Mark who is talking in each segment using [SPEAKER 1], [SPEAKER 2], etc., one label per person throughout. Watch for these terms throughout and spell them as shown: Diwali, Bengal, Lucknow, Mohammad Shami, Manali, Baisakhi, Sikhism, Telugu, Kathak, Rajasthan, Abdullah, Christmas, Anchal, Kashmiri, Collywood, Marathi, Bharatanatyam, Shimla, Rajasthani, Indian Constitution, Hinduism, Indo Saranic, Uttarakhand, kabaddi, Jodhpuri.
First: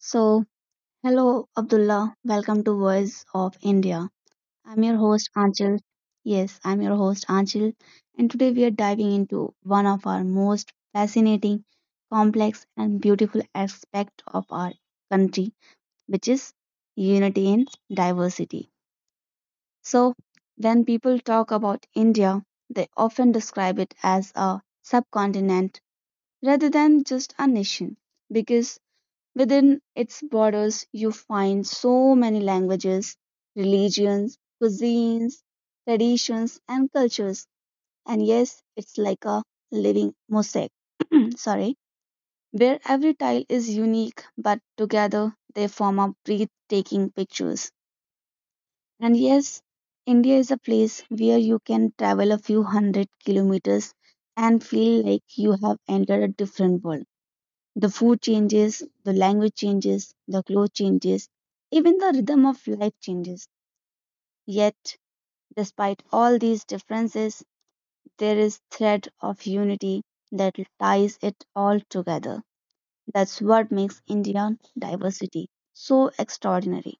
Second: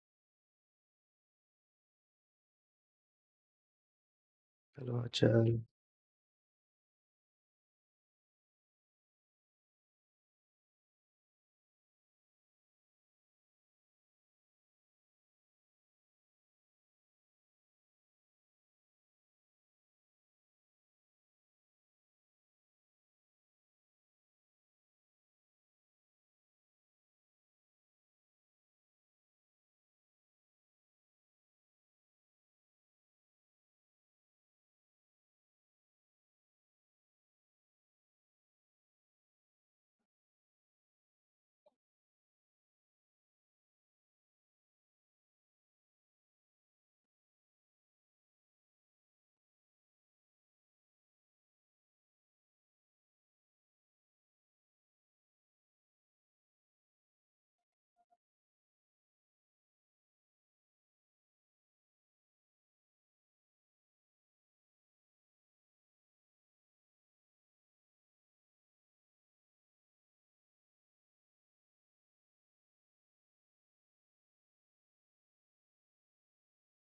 [SPEAKER 1] So, hello Abdullah, welcome to Voice of India. I'm your
[SPEAKER 2] Hello,
[SPEAKER 1] host
[SPEAKER 2] Achal.
[SPEAKER 1] Anchal. Yes, I'm your host Anchal, and today we are diving into one of our most fascinating, complex, and beautiful aspect of our country, which is unity in diversity. So, when people talk about India, they often describe it as a subcontinent rather than just a nation because within its borders, you find so many languages, religions, cuisines, traditions, and cultures. And yes, it's like a living mosaic. Sorry, where every tile is unique, but together they form a breathtaking pictures. And yes, India is a place where you can travel a few hundred kilometers and feel like you have entered a different world. The food changes, the language changes, the clothes changes, even the rhythm of life changes. Yet, despite all these differences, there is thread of unity that ties it all together. That's what makes Indian diversity so extraordinary.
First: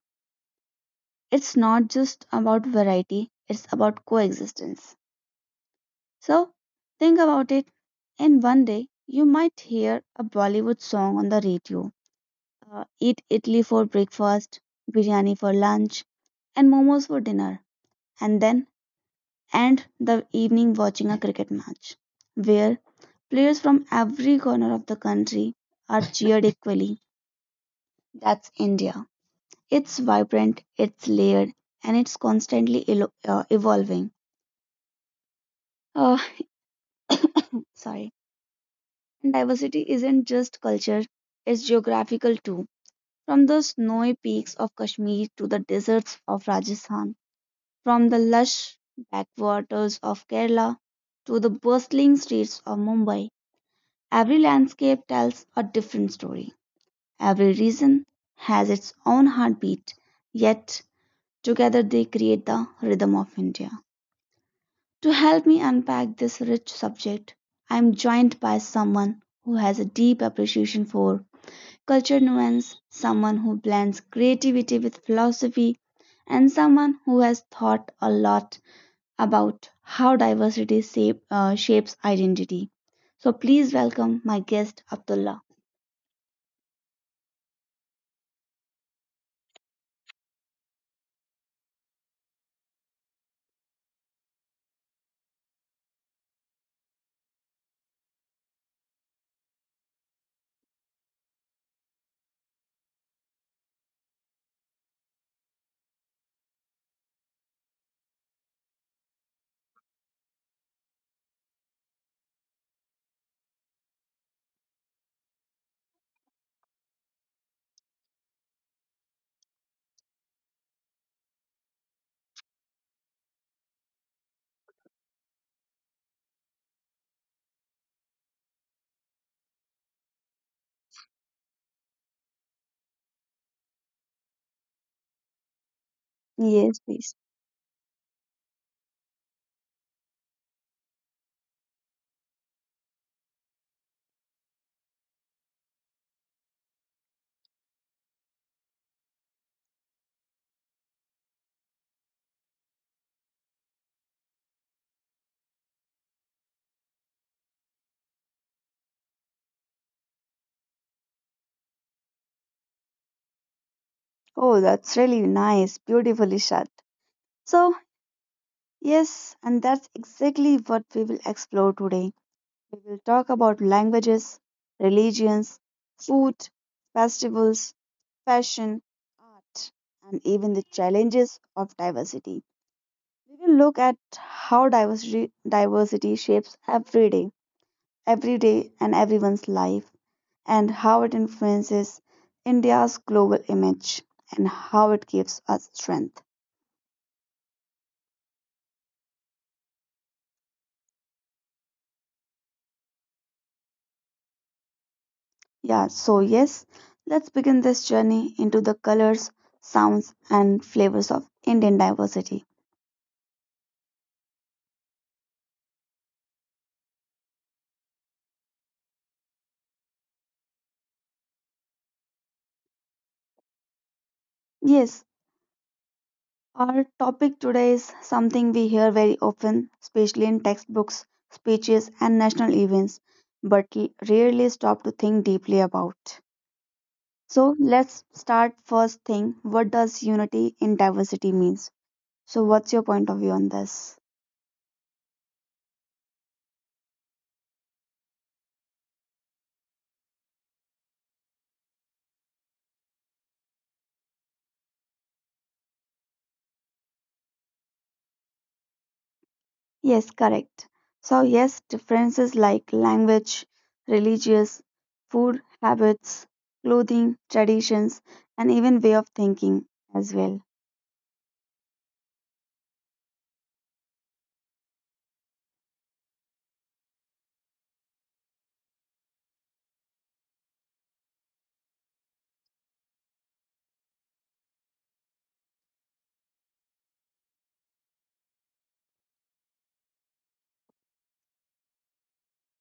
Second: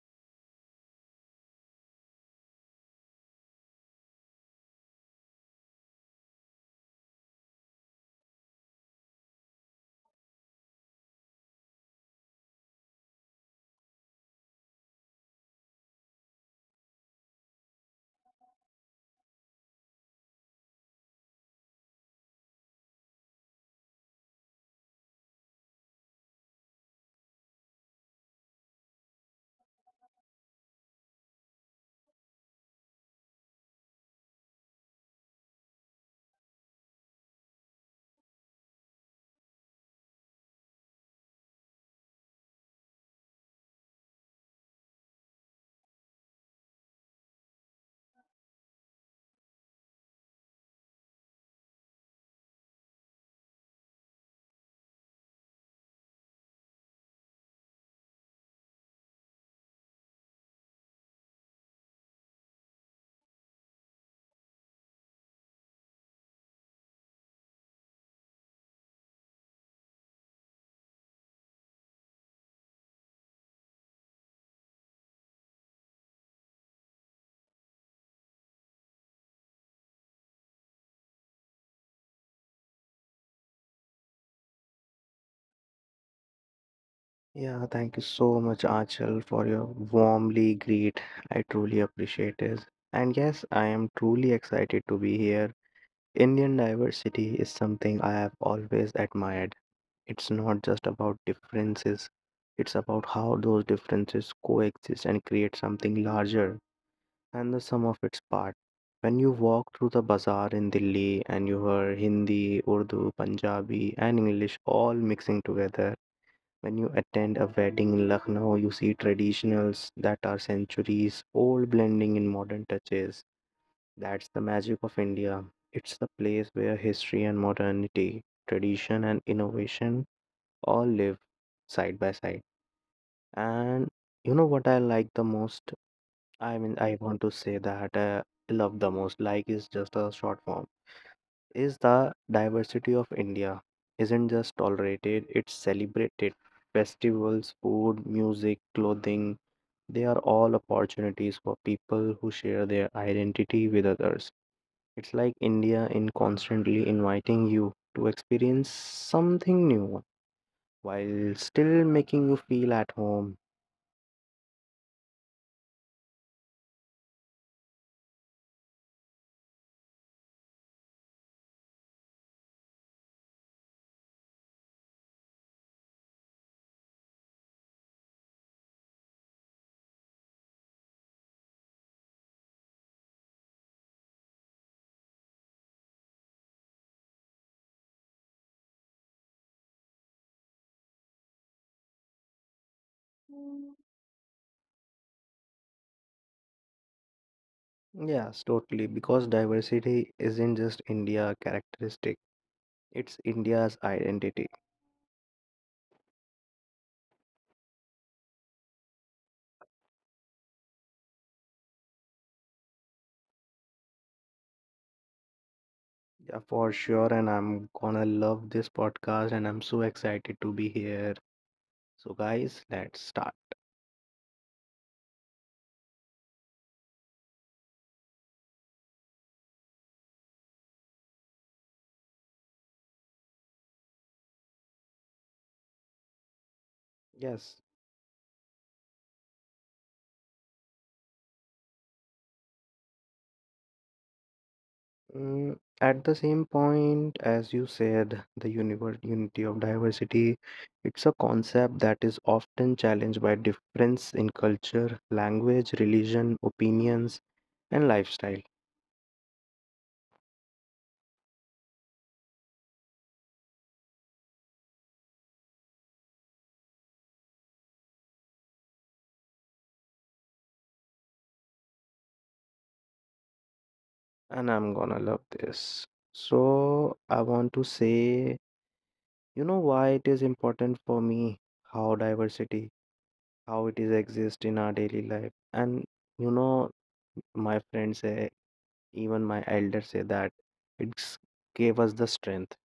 [SPEAKER 1] It's not just about variety, it's about coexistence. So, think about it. And one day, you might hear a Bollywood song on the radio, eat idli for breakfast, biryani for lunch, and momos for dinner, and then end the evening watching a cricket match where players from every corner of the country are cheered equally. That's India. It's vibrant, it's layered, and it's constantly evolving. Uh, Sorry. And diversity isn't just culture, it's geographical too. From the snowy peaks of Kashmir to the deserts of Rajasthan, from the lush backwaters of Kerala to the bustling streets of Mumbai, every landscape tells a different story. Every region has its own heartbeat, yet together they create the rhythm of India. To help me unpack this rich subject, I am joined by someone who has a deep appreciation for culture nuance, someone who blends creativity with philosophy, and someone who has thought a lot about how diversity shapes identity. So please welcome my guest, Abdullah.
[SPEAKER 2] Yeah, thank you so much, Achal, for your warmly greet. I truly appreciate it. And yes, I am truly excited to be here. Indian diversity is something I have always admired. It's not just about differences, it's about how those differences coexist and create something larger than the sum of its parts. When you walk through the bazaar in Delhi and you hear Hindi, Urdu, Punjabi, and English all mixing together, when you attend a wedding in Lucknow, you see traditionals that are centuries old blending in modern touches. That's the magic of India. It's the place where history and modernity, tradition and innovation all live side by side. And you know what I like the most? I mean,
[SPEAKER 1] Yes,
[SPEAKER 2] I want
[SPEAKER 1] please.
[SPEAKER 2] to say that I love the most. Like is just a short form is the diversity of India isn't just tolerated, it's celebrated. Festivals, food, music, clothing, they are all opportunities for people who share their identity with others. It's like India in constantly inviting you to experience something new while still making you feel at home.
[SPEAKER 1] Oh, that's really nice. Beautifully shot. So, yes, and that's exactly what we will explore today. We will talk about languages, religions, food, festivals, fashion, art, and even the challenges of diversity. We will look at how diversity shapes every day and everyone's life, and how it influences India's global image and how it gives us strength.
[SPEAKER 2] Yes, totally. Because diversity isn't just India characteristic, it's India's identity.
[SPEAKER 1] Yeah, so yes, let's begin this journey into the colors, sounds, and flavors of Indian diversity.
[SPEAKER 2] Yeah, for sure. And I'm gonna love this podcast, and I'm so excited to be here. So, guys, let's start.
[SPEAKER 1] Yes, our topic today is something we hear very often, especially in textbooks, speeches, and national events, but rarely stop to think deeply about.
[SPEAKER 2] Yes.
[SPEAKER 1] So let's start first thing. What does unity in diversity means? So what's your point of view on this?
[SPEAKER 2] At the same point, as you said, the univer unity of diversity, it's a concept that is often challenged by difference in culture, language, religion, opinions, and lifestyle.
[SPEAKER 1] Yes, correct. So yes, differences like language, religious, food habits, clothing, traditions, and even way of thinking as well.
[SPEAKER 2] And I'm gonna love this. So, I want to say, you know, why it is important for me how diversity how it is exist in our daily life, and you know my friends say, even my elders say that it's gave us the strength.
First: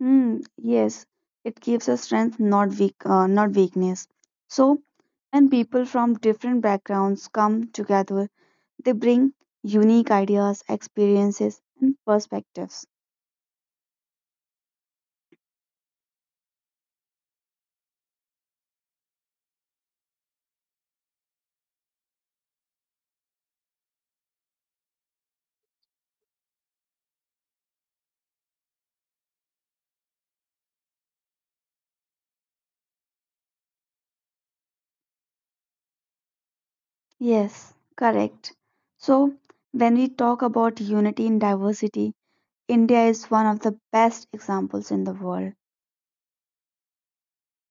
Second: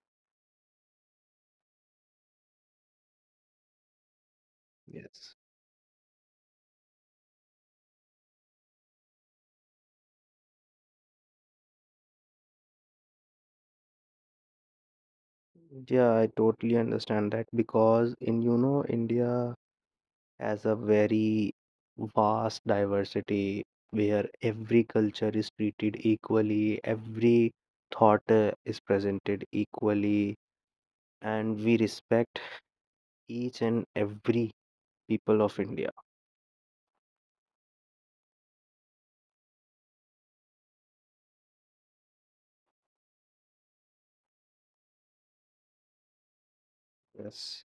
[SPEAKER 1] Hmm, yes, it gives us strength, not weak, not weakness. So
[SPEAKER 2] Yes.
[SPEAKER 1] when people from different backgrounds come together, they bring unique ideas, experiences, and perspectives.
[SPEAKER 2] Yeah, I totally understand that because in you know India has a very vast diversity where every culture is treated equally, every thought is presented equally, and we respect each and every people of India.
[SPEAKER 1] Yes, correct. So, when we talk about unity in diversity, India is one of the best examples in the world.
[SPEAKER 2] Yes.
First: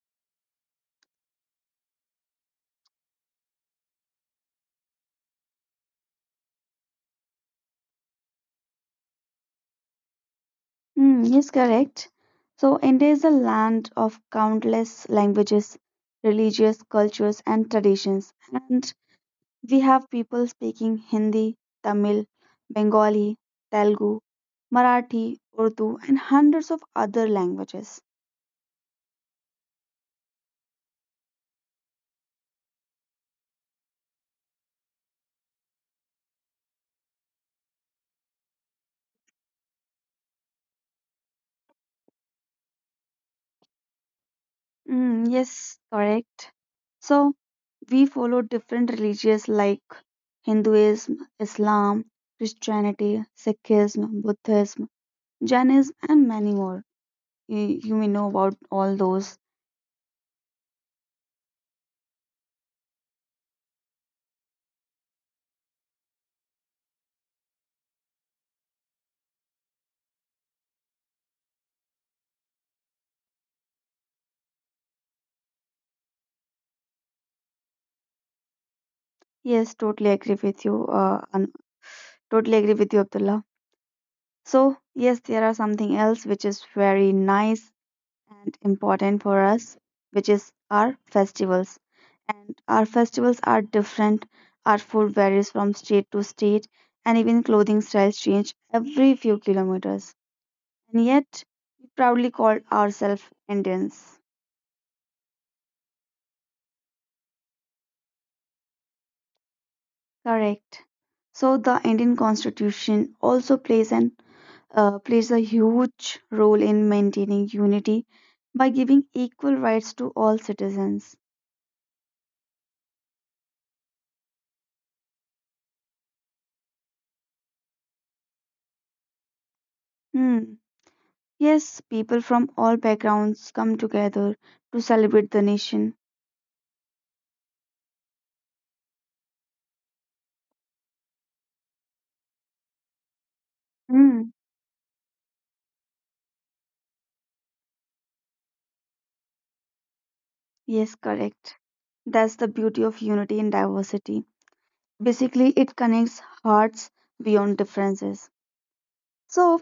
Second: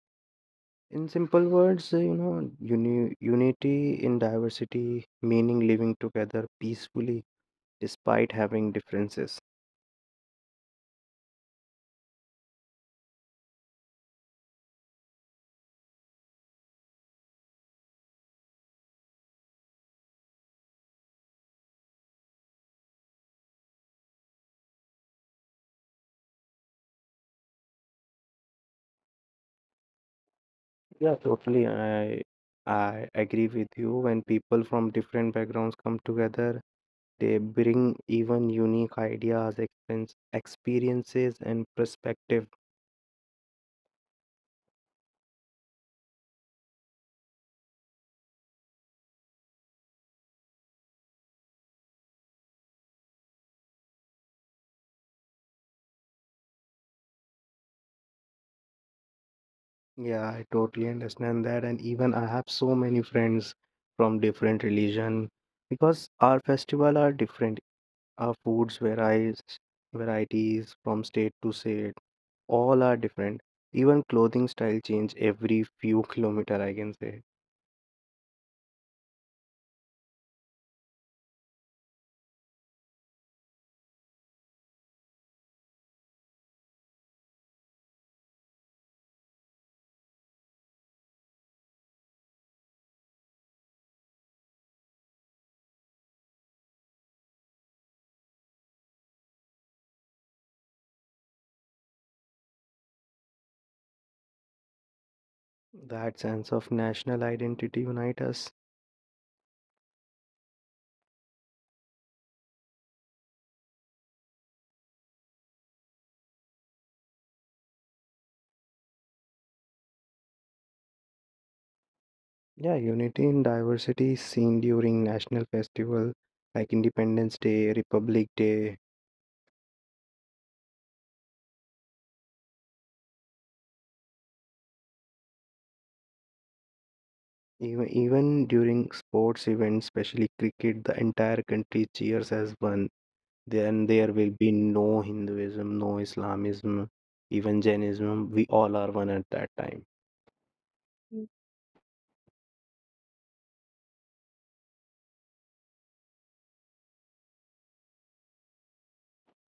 [SPEAKER 2] In simple words, you know, unity in diversity, meaning living together peacefully despite having differences.
[SPEAKER 1] Mm, yes, correct. So, India is a land of countless languages, religious cultures, and traditions. And we have people speaking Hindi, Tamil, Bengali, Telugu, Marathi, Urdu, and hundreds of other languages.
[SPEAKER 2] Yeah, totally. I agree with you. When people from different backgrounds come together, they bring even unique ideas, experiences, and perspective.
[SPEAKER 1] Mm, yes, correct. So, we follow different religions like Hinduism, Islam, Christianity, Sikhism, Buddhism, Jainism, and many more. You may know about all those.
[SPEAKER 2] Yeah, I totally understand that. And even I have so many friends from different religion because our festival are different. Our foods varieties from state to state. All are different. Even clothing style change every few kilometer, I can say.
[SPEAKER 1] Yes, totally agree with you. Totally agree with you, Abdullah. So, yes, there are something else which is very nice and important for us, which is our festivals. And our festivals are different. Our food varies from state to state, and even clothing styles change every few kilometers. And yet, we proudly call ourselves Indians.
[SPEAKER 2] That sense of national identity unite us.
[SPEAKER 1] Correct. So the Indian Constitution also plays a huge role in maintaining unity by giving equal rights to all citizens.
[SPEAKER 2] Yeah, unity in diversity is seen during national festival like Independence Day, Republic Day.
[SPEAKER 1] Hmm. Yes, people from all backgrounds come together to celebrate the nation.
[SPEAKER 2] Even during sports events, especially cricket, the entire country cheers as one. Then there
[SPEAKER 1] Mm.
[SPEAKER 2] will be no Hinduism, no Islamism, even Jainism. We all are one at that time.
[SPEAKER 1] Yes,
[SPEAKER 2] Mm.
[SPEAKER 1] correct. That's the beauty of unity in diversity. Basically, it connects hearts beyond differences. So,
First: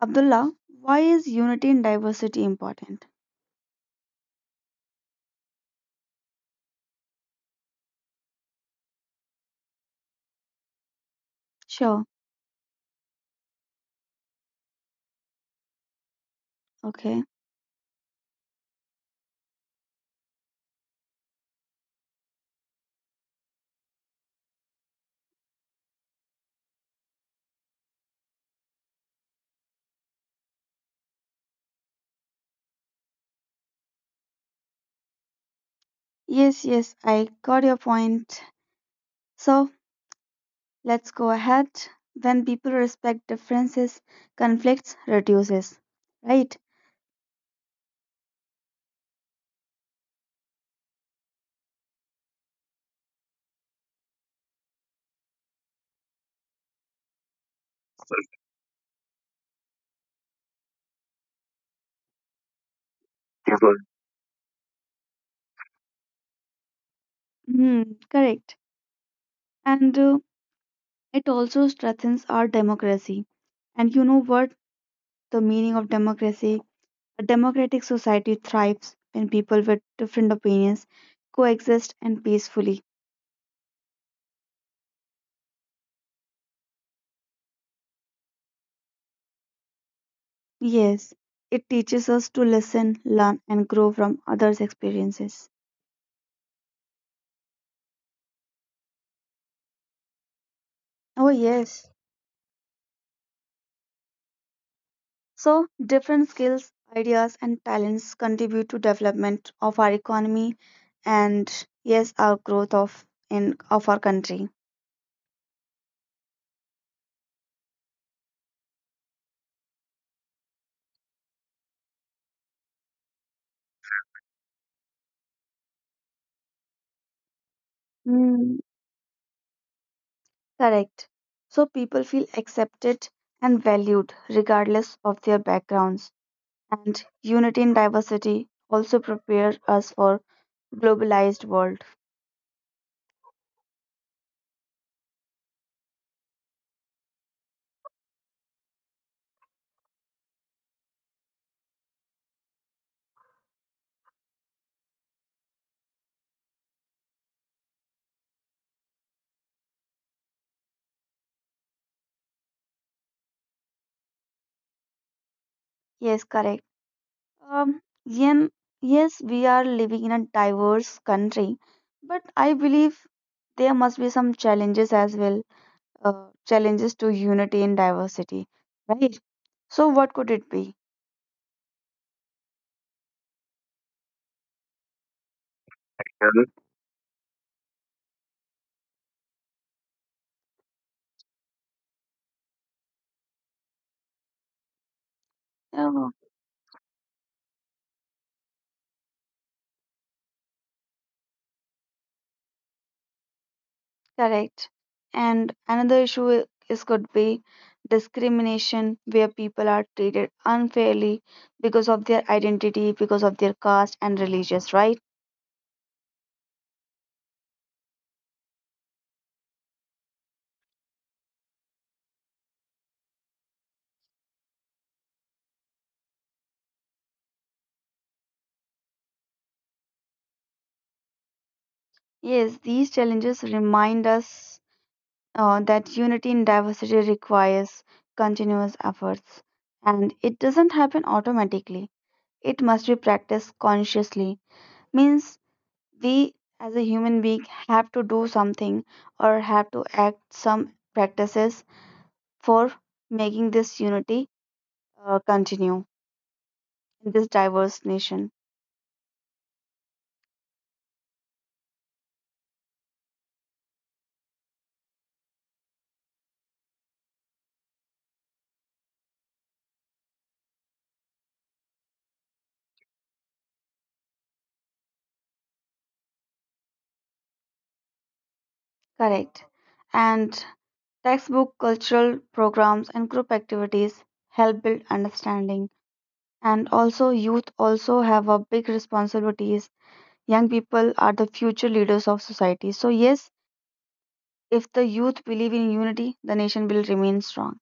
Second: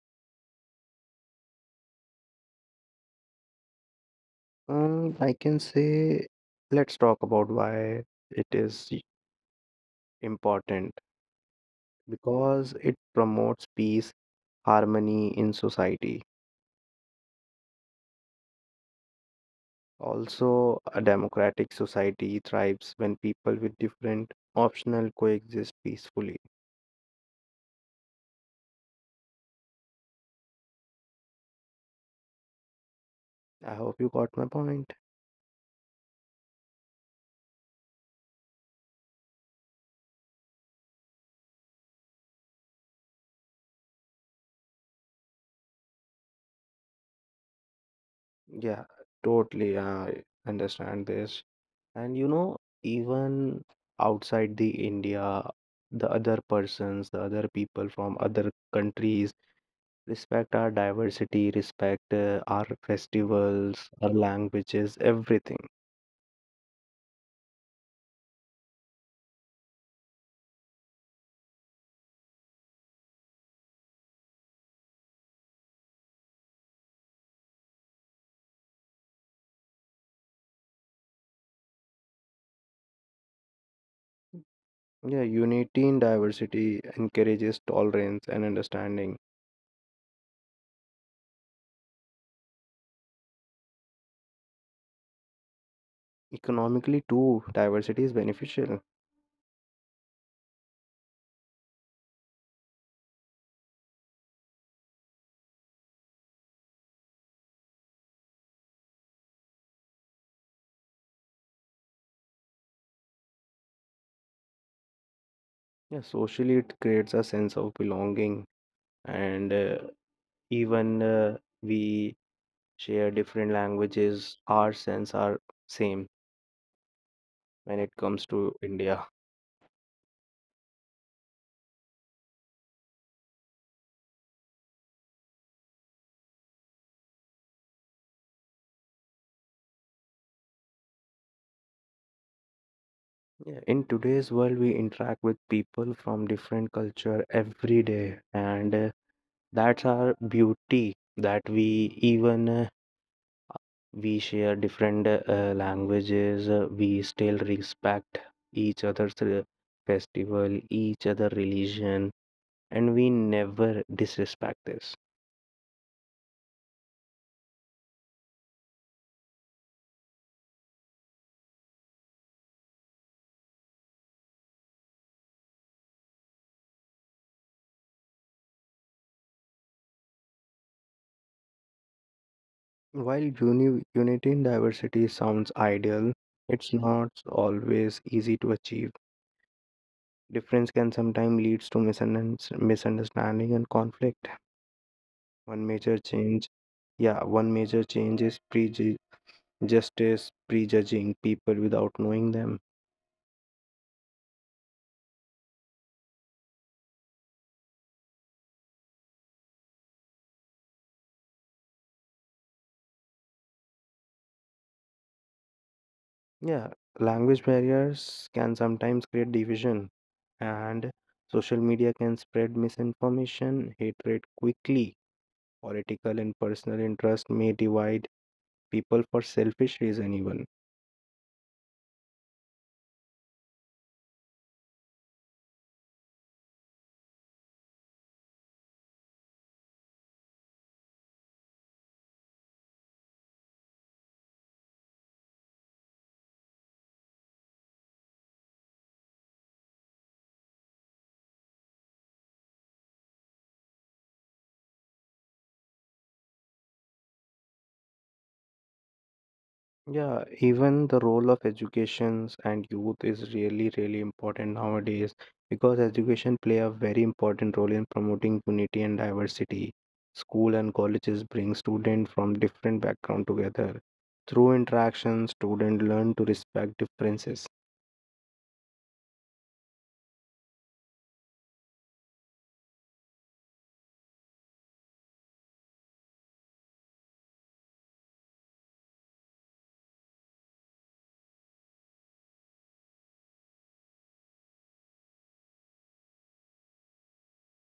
[SPEAKER 1] Abdullah, why is unity in diversity important?
[SPEAKER 2] I can say, let's talk about why it is important
[SPEAKER 1] Sure,
[SPEAKER 2] because it promotes peace, harmony in society.
[SPEAKER 1] okay.
[SPEAKER 2] Also, a democratic society thrives when people with different optional coexist peacefully. I hope you got my point.
[SPEAKER 1] Yes, yes, I got your point. So, let's go ahead. When people respect differences, conflicts reduces, right?
[SPEAKER 2] Yeah, totally. I understand this. And you know, even outside the India, the other persons, the other people from other countries respect our diversity, respect our
[SPEAKER 1] Yes, ma'am.
[SPEAKER 2] festivals, our languages, everything.
[SPEAKER 1] Hmm, correct. And it also strengthens our democracy. And you know what? The meaning of democracy. A democratic society thrives when people with different opinions coexist and peacefully.
[SPEAKER 2] Yeah, unity in diversity encourages tolerance and understanding.
[SPEAKER 1] Yes, it teaches us to listen, learn, and grow from others' experiences.
[SPEAKER 2] Economically, too, diversity is beneficial.
[SPEAKER 1] Oh, yes. So, different skills, ideas, and talents contribute to development of our economy and, yes, our growth of in of our country.
[SPEAKER 2] Yeah, socially, it creates a sense of belonging. And even we share different languages, our sense are same when it comes to
[SPEAKER 1] Hmm.
[SPEAKER 2] India.
[SPEAKER 1] Correct. So people feel accepted and valued regardless of their backgrounds. And unity in diversity also prepare us for globalized world.
[SPEAKER 2] Yeah, in today's world, we interact with people from different culture every day, and that's our beauty that we even we share different languages. We still respect each other's festival, each other religion, and we never disrespect this.
[SPEAKER 1] Yes, correct. Um, yen, yes, we are living in a diverse country, but I believe there must be some challenges as well. Challenges to unity in diversity, right? So what could it be?
[SPEAKER 2] While unity in diversity sounds ideal,
[SPEAKER 1] Mhm.
[SPEAKER 2] it's not always easy to achieve. Difference can sometimes leads to misunderstanding and conflict. One major
[SPEAKER 1] Yeah.
[SPEAKER 2] change, yeah, one major change is prejudging people without knowing them.
[SPEAKER 1] Correct. And another issue is could be discrimination where people are treated unfairly because of their identity, because of their caste and religious, right?
[SPEAKER 2] Yeah, language barriers can sometimes create division, and social media can spread misinformation, hatred quickly. Political and personal interest may divide people for selfish reason even.
[SPEAKER 1] Yes, these challenges remind us that unity in diversity requires continuous efforts and it doesn't happen automatically. It must be practiced consciously. Means we as a human being have to do something or have to act some practices for making this unity continue in this diverse nation.
[SPEAKER 2] Yeah, even the role of educations and youth is really, really important nowadays because education play a very important role in promoting unity and diversity. School and colleges bring students from different background together. Through interaction, students learn to respect differences.
[SPEAKER 1] Correct. And textbook, cultural programs, and group activities help build understanding. And also, youth also have a big responsibilities. Young people are the future leaders of society. So yes, if the youth believe in unity, the nation will remain strong.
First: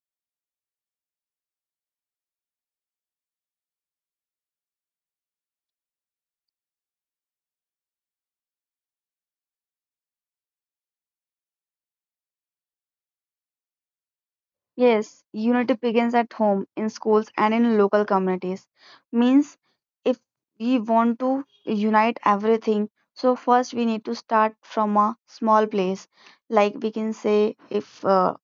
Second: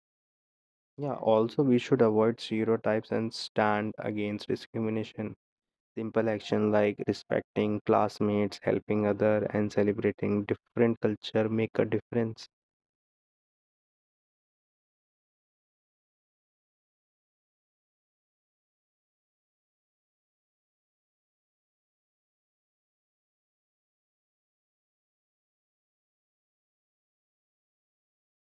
[SPEAKER 2] Yeah, also we should avoid stereotypes and stand against discrimination. Simple action like respecting classmates, helping other, and celebrating different culture make a difference.
[SPEAKER 1] Yes, unity begins at home, in schools, and in local communities. Means if we want to unite everything, so first we need to start from a small place. Like we can say, if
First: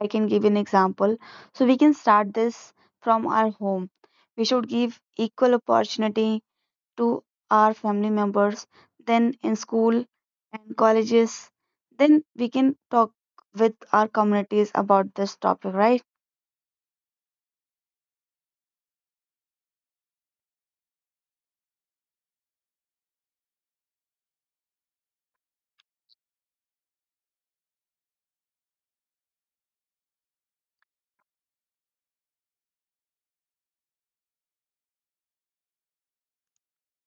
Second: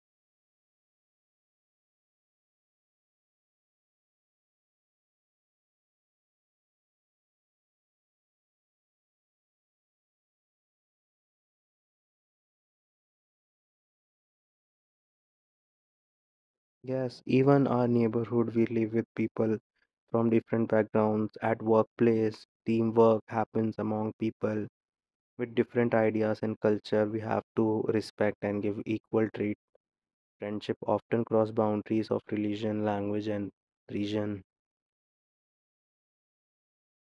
[SPEAKER 1] I can give an example, so we can start this from our home. We should give equal opportunity to our family members, then in school and colleges, then we can talk with our communities about this topic, right?
[SPEAKER 2] Yes, even our neighborhood, we live with people from different backgrounds. At workplace, teamwork happens among people with different ideas and culture. We have to respect and give equal treat. Friendship often cross boundaries of religion, language, and region.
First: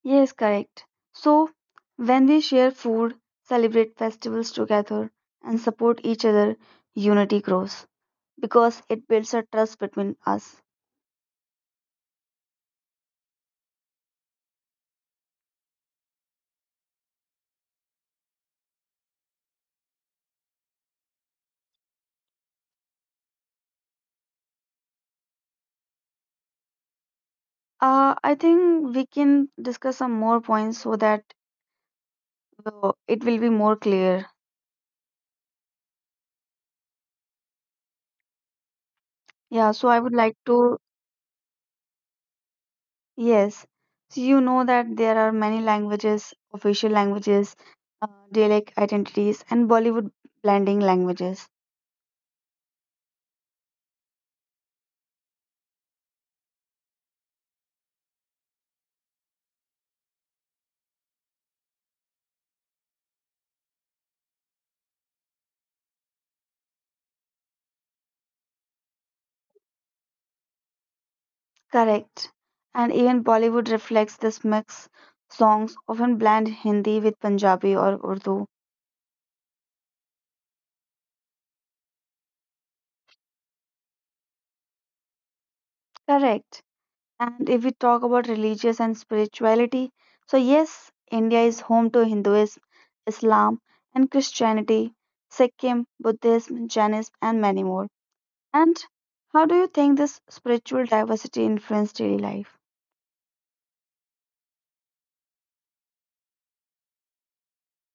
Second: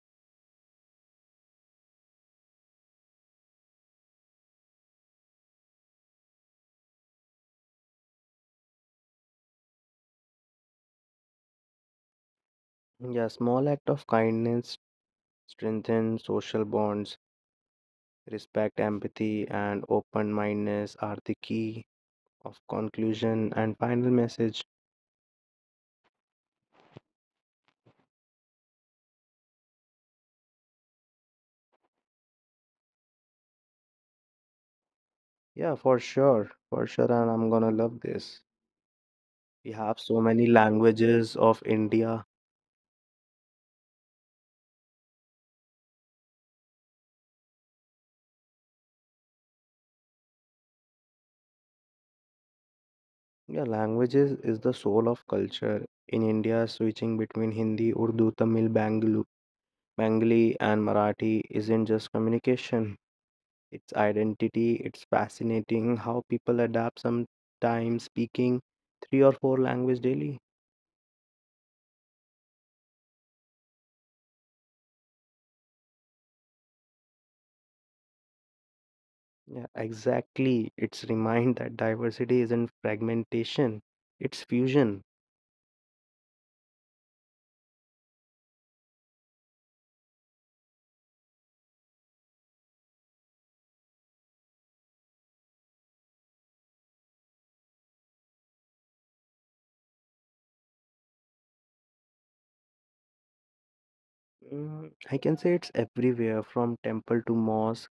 [SPEAKER 1] Yes, correct. So, when we share food, celebrate festivals together, and support each other, unity grows because it builds a trust between us.
[SPEAKER 2] Yeah, small act of kindness strengthen social bonds. Respect, empathy, and open-mindedness are the key of conclusion and final message.
[SPEAKER 1] I think we can discuss some more points so that it will be more clear.
[SPEAKER 2] Yeah, for sure, and I'm gonna love this.
[SPEAKER 1] Yeah,
[SPEAKER 2] We
[SPEAKER 1] so I
[SPEAKER 2] have
[SPEAKER 1] would
[SPEAKER 2] so
[SPEAKER 1] like
[SPEAKER 2] many
[SPEAKER 1] to,
[SPEAKER 2] languages of India.
[SPEAKER 1] yes. So, you know that there are many languages, official languages, uh, dialect identities, and Bollywood blending languages.
[SPEAKER 2] Yeah, languages is the soul of culture. In India, switching between Hindi, Urdu, Tamil, Bengali, and Marathi isn't just communication, it's identity. It's fascinating how people adapt sometimes speaking three or four languages daily.
[SPEAKER 1] Correct. And even Bollywood reflects this mix. Songs often blend Hindi with Punjabi or Urdu.
[SPEAKER 2] Yeah, exactly. It's remind that diversity isn't fragmentation, it's fusion.
[SPEAKER 1] Correct. And if we talk about religious and spirituality, so yes, India is home to Hinduism, Islam, and Christianity, Sikkim, Buddhism, Jainism, and many more. And how do you think this spiritual diversity influenced daily life?
[SPEAKER 2] I can say it's everywhere from temple to mosque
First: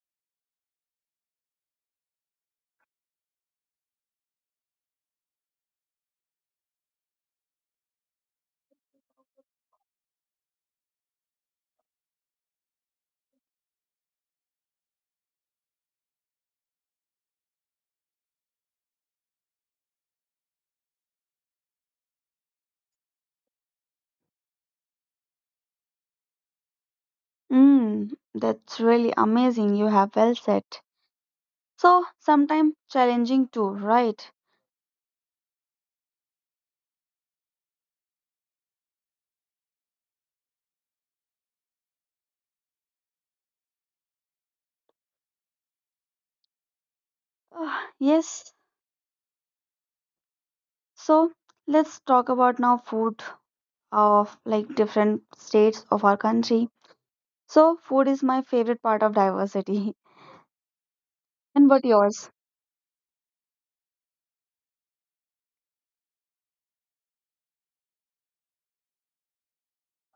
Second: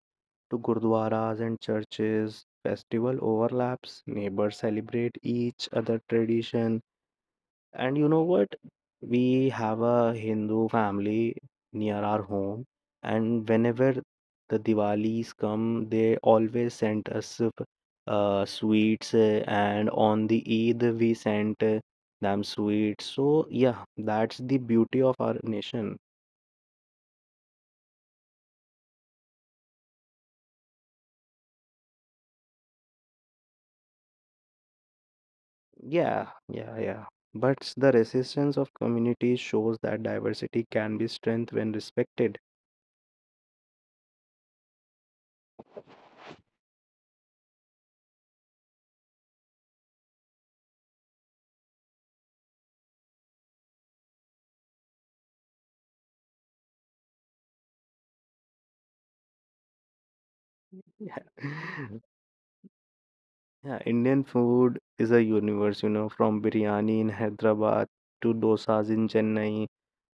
[SPEAKER 2] to gurdwaras and churches. Festival overlaps, neighbors celebrate each other tradition. And you know what? We have a Hindu family near our home, and whenever the Diwalis come, they always send us sweets, and on the Eid we sent them sweets. So yeah, that's the beauty of our nation.
[SPEAKER 1] Mm, that's really amazing. You have well said. So, sometimes challenging too, right?
[SPEAKER 2] Yeah, yeah, yeah. But the resistance of communities shows that diversity can be strength when respected.
[SPEAKER 1] Ah, yes. So let's talk about now food of like different states of our country. So food is my favorite part of diversity.
[SPEAKER 2] Yeah.
[SPEAKER 1] And what yours?
[SPEAKER 2] Yeah, Indian food is a universe, you know, from biryani in Hyderabad to dosas in Chennai,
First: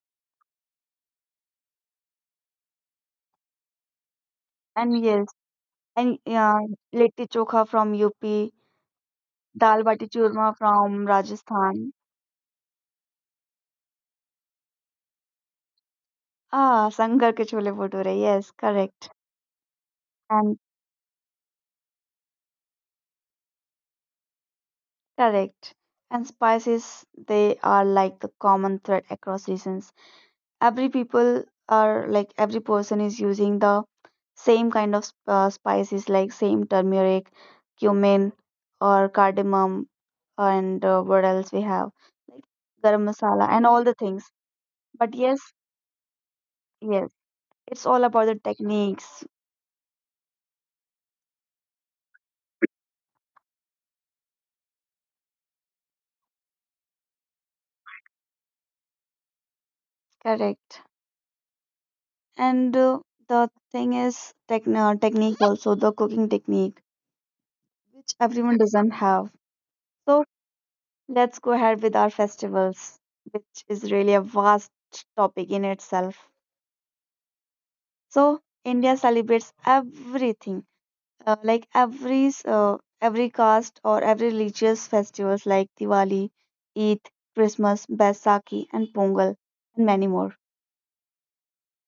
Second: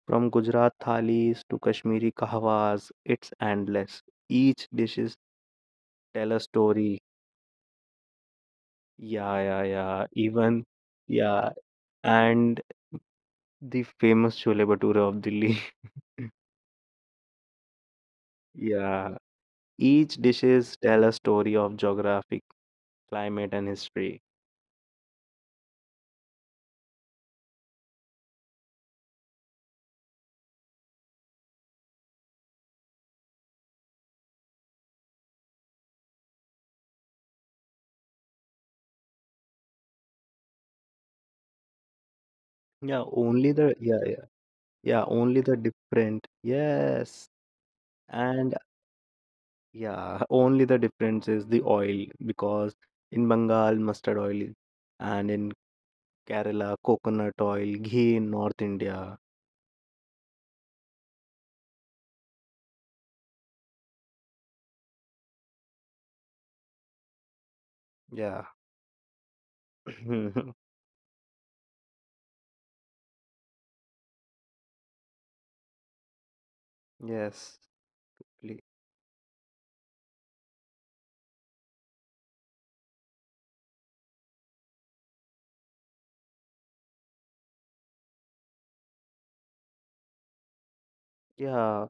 [SPEAKER 2] from Gujarat thalis to Kashmiri kahwas, it's endless. Each
[SPEAKER 1] And
[SPEAKER 2] dishes
[SPEAKER 1] yes, and
[SPEAKER 2] tell a
[SPEAKER 1] yeah,
[SPEAKER 2] story.
[SPEAKER 1] litti chokha from UP,
[SPEAKER 2] Yeah, yeah,
[SPEAKER 1] dal bati
[SPEAKER 2] yeah.
[SPEAKER 1] churma
[SPEAKER 2] Even
[SPEAKER 1] from
[SPEAKER 2] yeah,
[SPEAKER 1] Rajasthan.
[SPEAKER 2] and the famous chole bhature of Delhi.
[SPEAKER 1] Ah, sangar ke chole bhature. Yes, correct.
[SPEAKER 2] Yeah. Each
[SPEAKER 1] And
[SPEAKER 2] dishes tell a story of geographic, climate, and history.
[SPEAKER 1] correct. And spices, they are like the common thread across regions. Every people are like every person is using the same kind of spices like same turmeric, cumin, or cardamom, and what else we have, like garam
[SPEAKER 2] Yeah,
[SPEAKER 1] masala
[SPEAKER 2] only
[SPEAKER 1] and
[SPEAKER 2] the
[SPEAKER 1] all the
[SPEAKER 2] yeah yeah
[SPEAKER 1] things.
[SPEAKER 2] yeah
[SPEAKER 1] But
[SPEAKER 2] only
[SPEAKER 1] yes,
[SPEAKER 2] the different
[SPEAKER 1] yes,
[SPEAKER 2] yes
[SPEAKER 1] it's all about the
[SPEAKER 2] and
[SPEAKER 1] techniques.
[SPEAKER 2] yeah only the difference is the oil because in Bengal mustard oil and in Kerala coconut oil ghee in North India
[SPEAKER 1] Correct. And the thing is, technique, also the cooking technique, which
[SPEAKER 2] yeah
[SPEAKER 1] everyone doesn't have. So let's go ahead with our festivals, which is really a vast topic in itself.
[SPEAKER 2] yes
[SPEAKER 1] So
[SPEAKER 2] please.
[SPEAKER 1] India celebrates everything, like every caste or every religious festivals like Diwali, Eid, Christmas, Baisakhi, and Pongal, and many more.
[SPEAKER 2] Yeah,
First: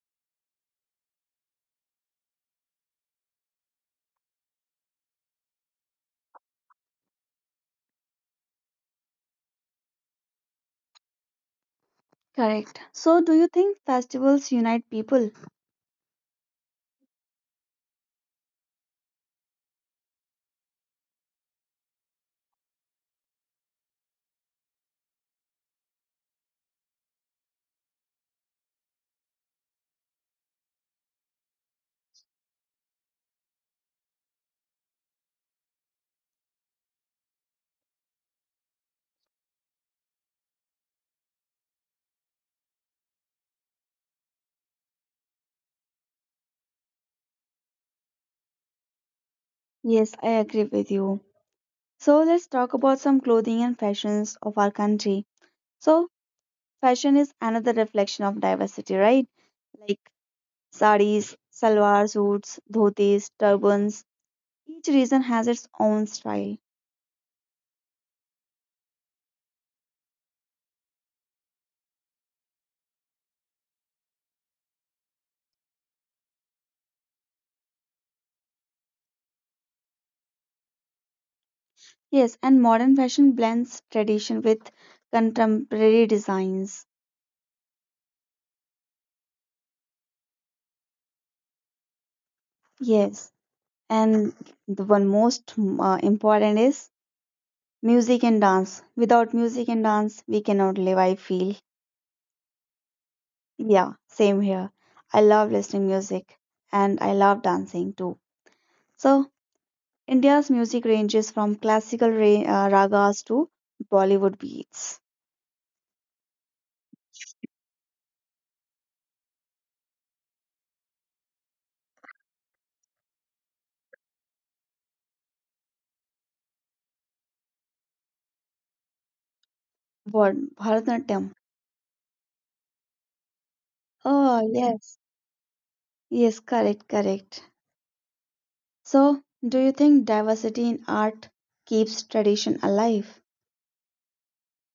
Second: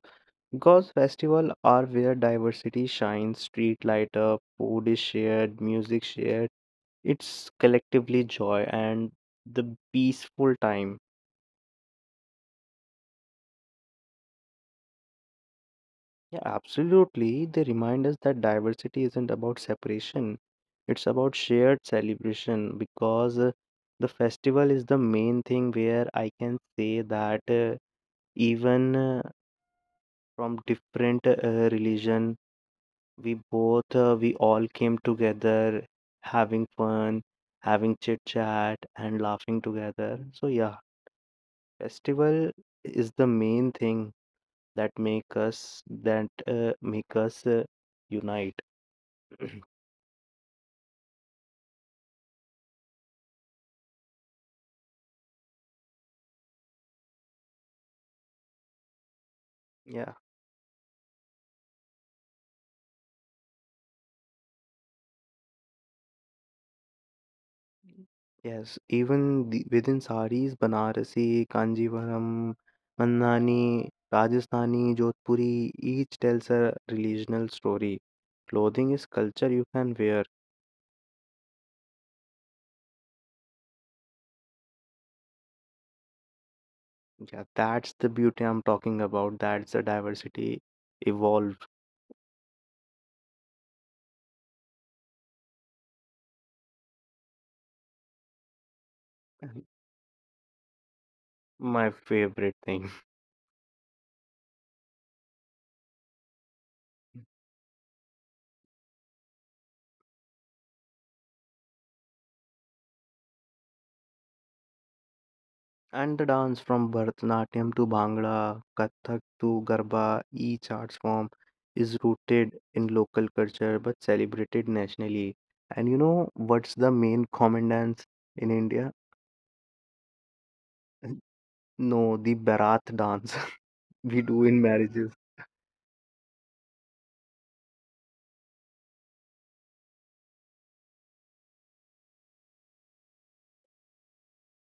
[SPEAKER 2] because festival are where diversity shines, street light up, food is shared, music shared. It's collectively joy and the peaceful time.
[SPEAKER 1] Correct. So, do you think festivals unite people?
[SPEAKER 2] Yeah, absolutely. They remind us that diversity isn't about separation, it's about shared celebration because the festival is the main thing where I can say that even from different religion, we all came together having fun, having chit chat, and laughing together. So, yeah, festival is the main thing that make us, that make us unite.
[SPEAKER 1] Yes, I agree with you. So, let's talk about some clothing and fashions of our country. So, fashion is another reflection of diversity, right? Like
[SPEAKER 2] Yeah.
[SPEAKER 1] sarees, salwar suits, dhotis, turbans, each region has its own style.
[SPEAKER 2] Yes, even within saris, Banarasi, Kanjivaram, Mandani, Rajasthani, Jodhpuri, each tells a regional story. Clothing is culture you can wear.
[SPEAKER 1] Yes, and modern fashion blends tradition with contemporary designs.
[SPEAKER 2] Yeah, that's the beauty I'm talking about. That's the diversity evolved.
[SPEAKER 1] Yes, and the one most important is music and dance. Without music and dance, we cannot live, I feel.
[SPEAKER 2] My favorite thing.
[SPEAKER 1] Yeah, same here. I love listening music and I love dancing too. So, India's music ranges from classical ragas to Bollywood beats.
[SPEAKER 2] And the dance from Bharatanatyam to Bhangra, Kathak to Garba, each arts form is rooted in local culture but celebrated nationally. And you know what's the main common dance in India?
[SPEAKER 1] What? Bharatanatyam.
[SPEAKER 2] No, the Bharat dance we do
[SPEAKER 1] Oh,
[SPEAKER 2] in
[SPEAKER 1] yes.
[SPEAKER 2] marriages.
[SPEAKER 1] Yes, correct, correct. So, do you think diversity in art keeps tradition alive?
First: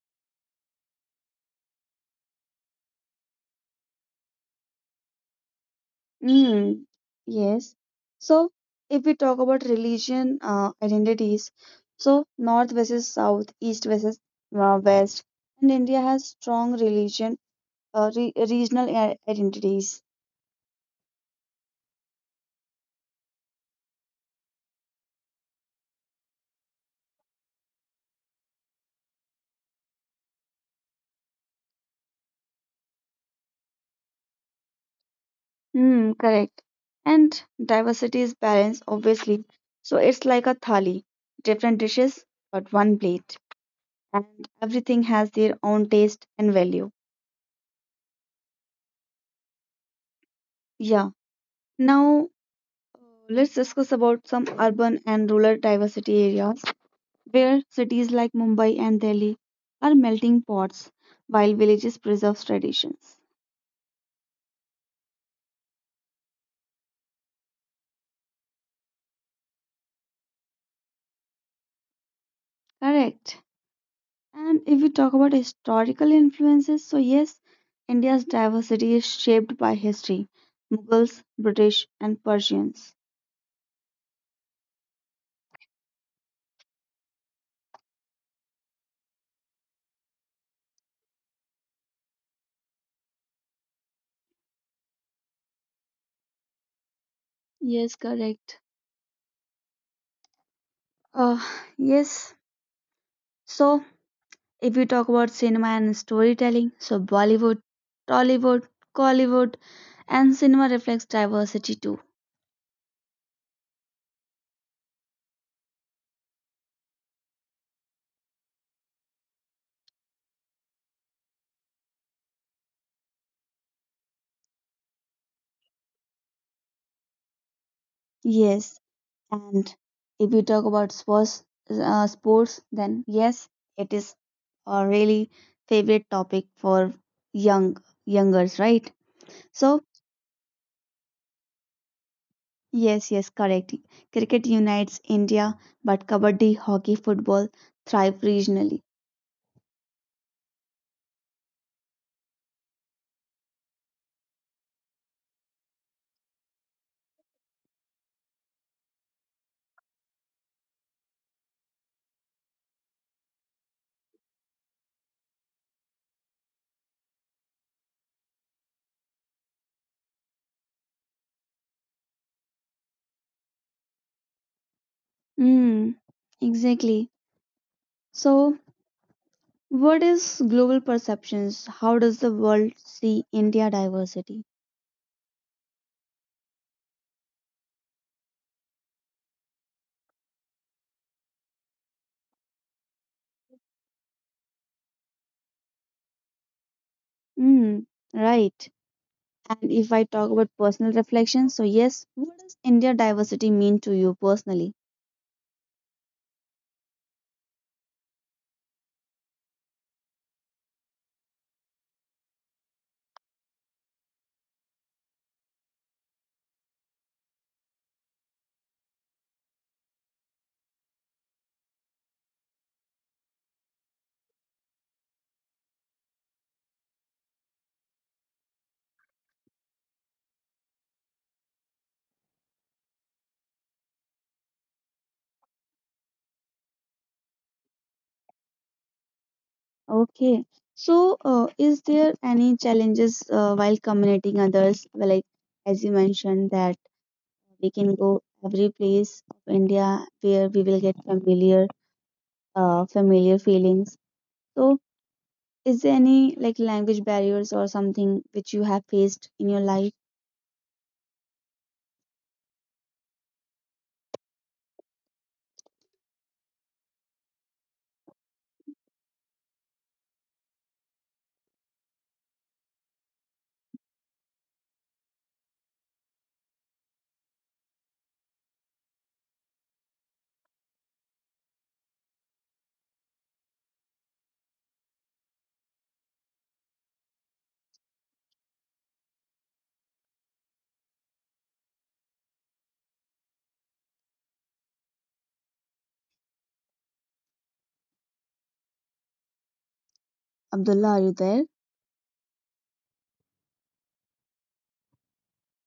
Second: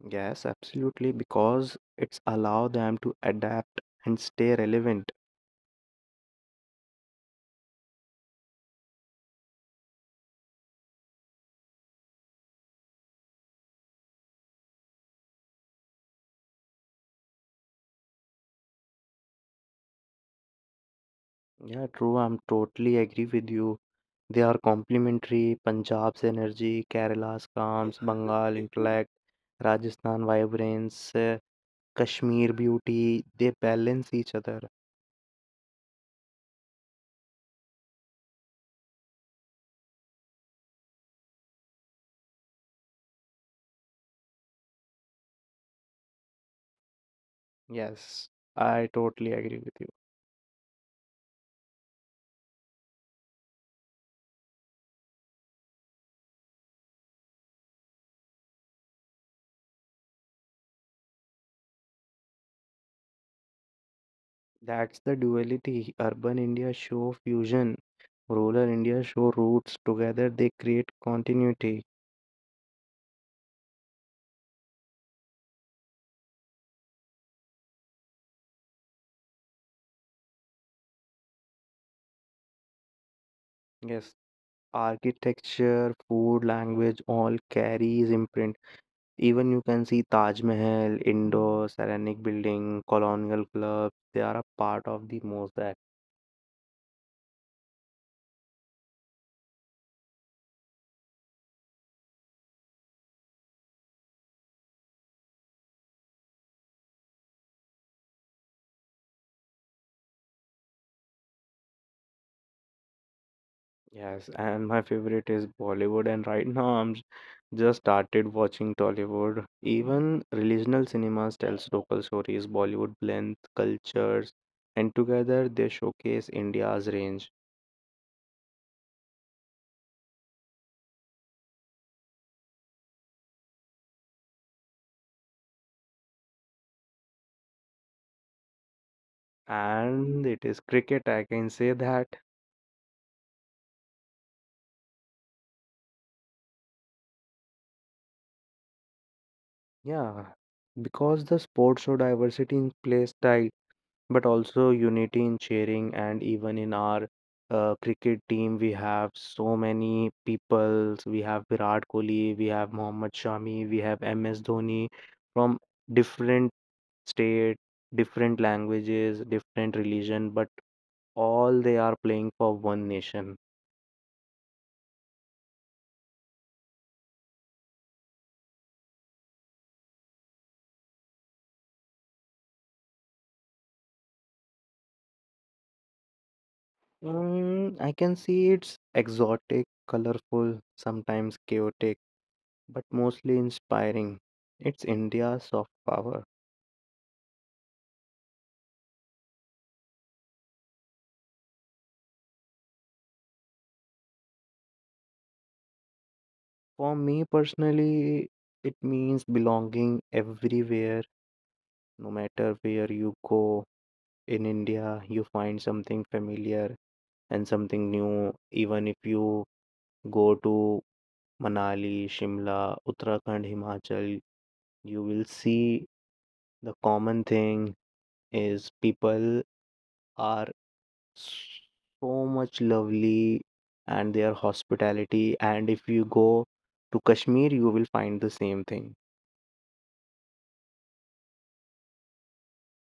[SPEAKER 2] Yes, absolutely, because it's allow them to adapt and stay relevant.
[SPEAKER 1] Mm, yes. So, if we talk about religion identities, so North versus South, East versus West, and India has strong religion re regional identities.
[SPEAKER 2] Yeah, true. I'm totally agree with you. They are complementary. Punjab's energy, Kerala's calms, Bengal intellect, Rajasthan vibrance, Kashmir beauty. They balance each other.
[SPEAKER 1] Mm, correct. And diversity is balanced, obviously. So, it's like a thali, different dishes, but one plate. And everything has their own taste and value.
[SPEAKER 2] Yes, I totally agree with you.
[SPEAKER 1] Yeah. Now let's discuss about some urban and rural diversity areas where cities like Mumbai and Delhi are melting pots while villages preserve traditions.
[SPEAKER 2] That's the duality. Urban India show fusion. Rural India show roots. Together they create continuity.
[SPEAKER 1] Correct. And if we talk about historical influences, so yes, India's diversity is shaped by history, Mughals, British, and Persians.
[SPEAKER 2] Yes, architecture, food, language all carries imprint. Even you can see Taj Mahal, Indo Saranic building, colonial clubs. They are a part of the mosaic.
[SPEAKER 1] Yes, correct. Uh, yes. So if we talk about cinema and storytelling, so Bollywood, Tollywood, Collywood, and cinema reflects diversity too.
[SPEAKER 2] Yes, and my favorite is Bollywood. And right now, just started watching Tollywood. Even regional cinemas tells local stories. Bollywood blends cultures, and together they showcase India's range.
[SPEAKER 1] Yes, and if you talk about sports, then yes, it is a really favorite topic for young youngers, right? So
[SPEAKER 2] And it is cricket. I can say that.
[SPEAKER 1] yes, yes, correct. Cricket unites India, but kabaddi, hockey, football thrive regionally.
[SPEAKER 2] Yeah, because the sports show diversity in play style but also unity in cheering, and even in our cricket team we have so many people. We have Virat Kohli, we have Mohammad Shami, we have MS Dhoni from different state, different languages, different religion, but all they are playing for one nation.
[SPEAKER 1] Hmm, exactly. So what is global perceptions? How does the world see India diversity?
[SPEAKER 2] I can see it's exotic, colorful, sometimes chaotic but mostly inspiring. It's India's soft power.
[SPEAKER 1] Mm, right. And if I talk about personal reflections, so yes, what does India diversity mean to you personally?
[SPEAKER 2] For me personally, it means belonging everywhere, no matter where you go. In India, you find something familiar and something new, even if you go to Manali, Shimla, Uttarakhand, Himachal, you will see the common thing is people are so much lovely and their hospitality. And if you go to Kashmir, you will find the same thing.
[SPEAKER 1] Okay. So, is there any challenges while communicating others? Well, like as you mentioned that we can go every place of India where we will get familiar, familiar feelings. So, is there any like language barriers or something which you have faced in your life? Abdullah, are you there?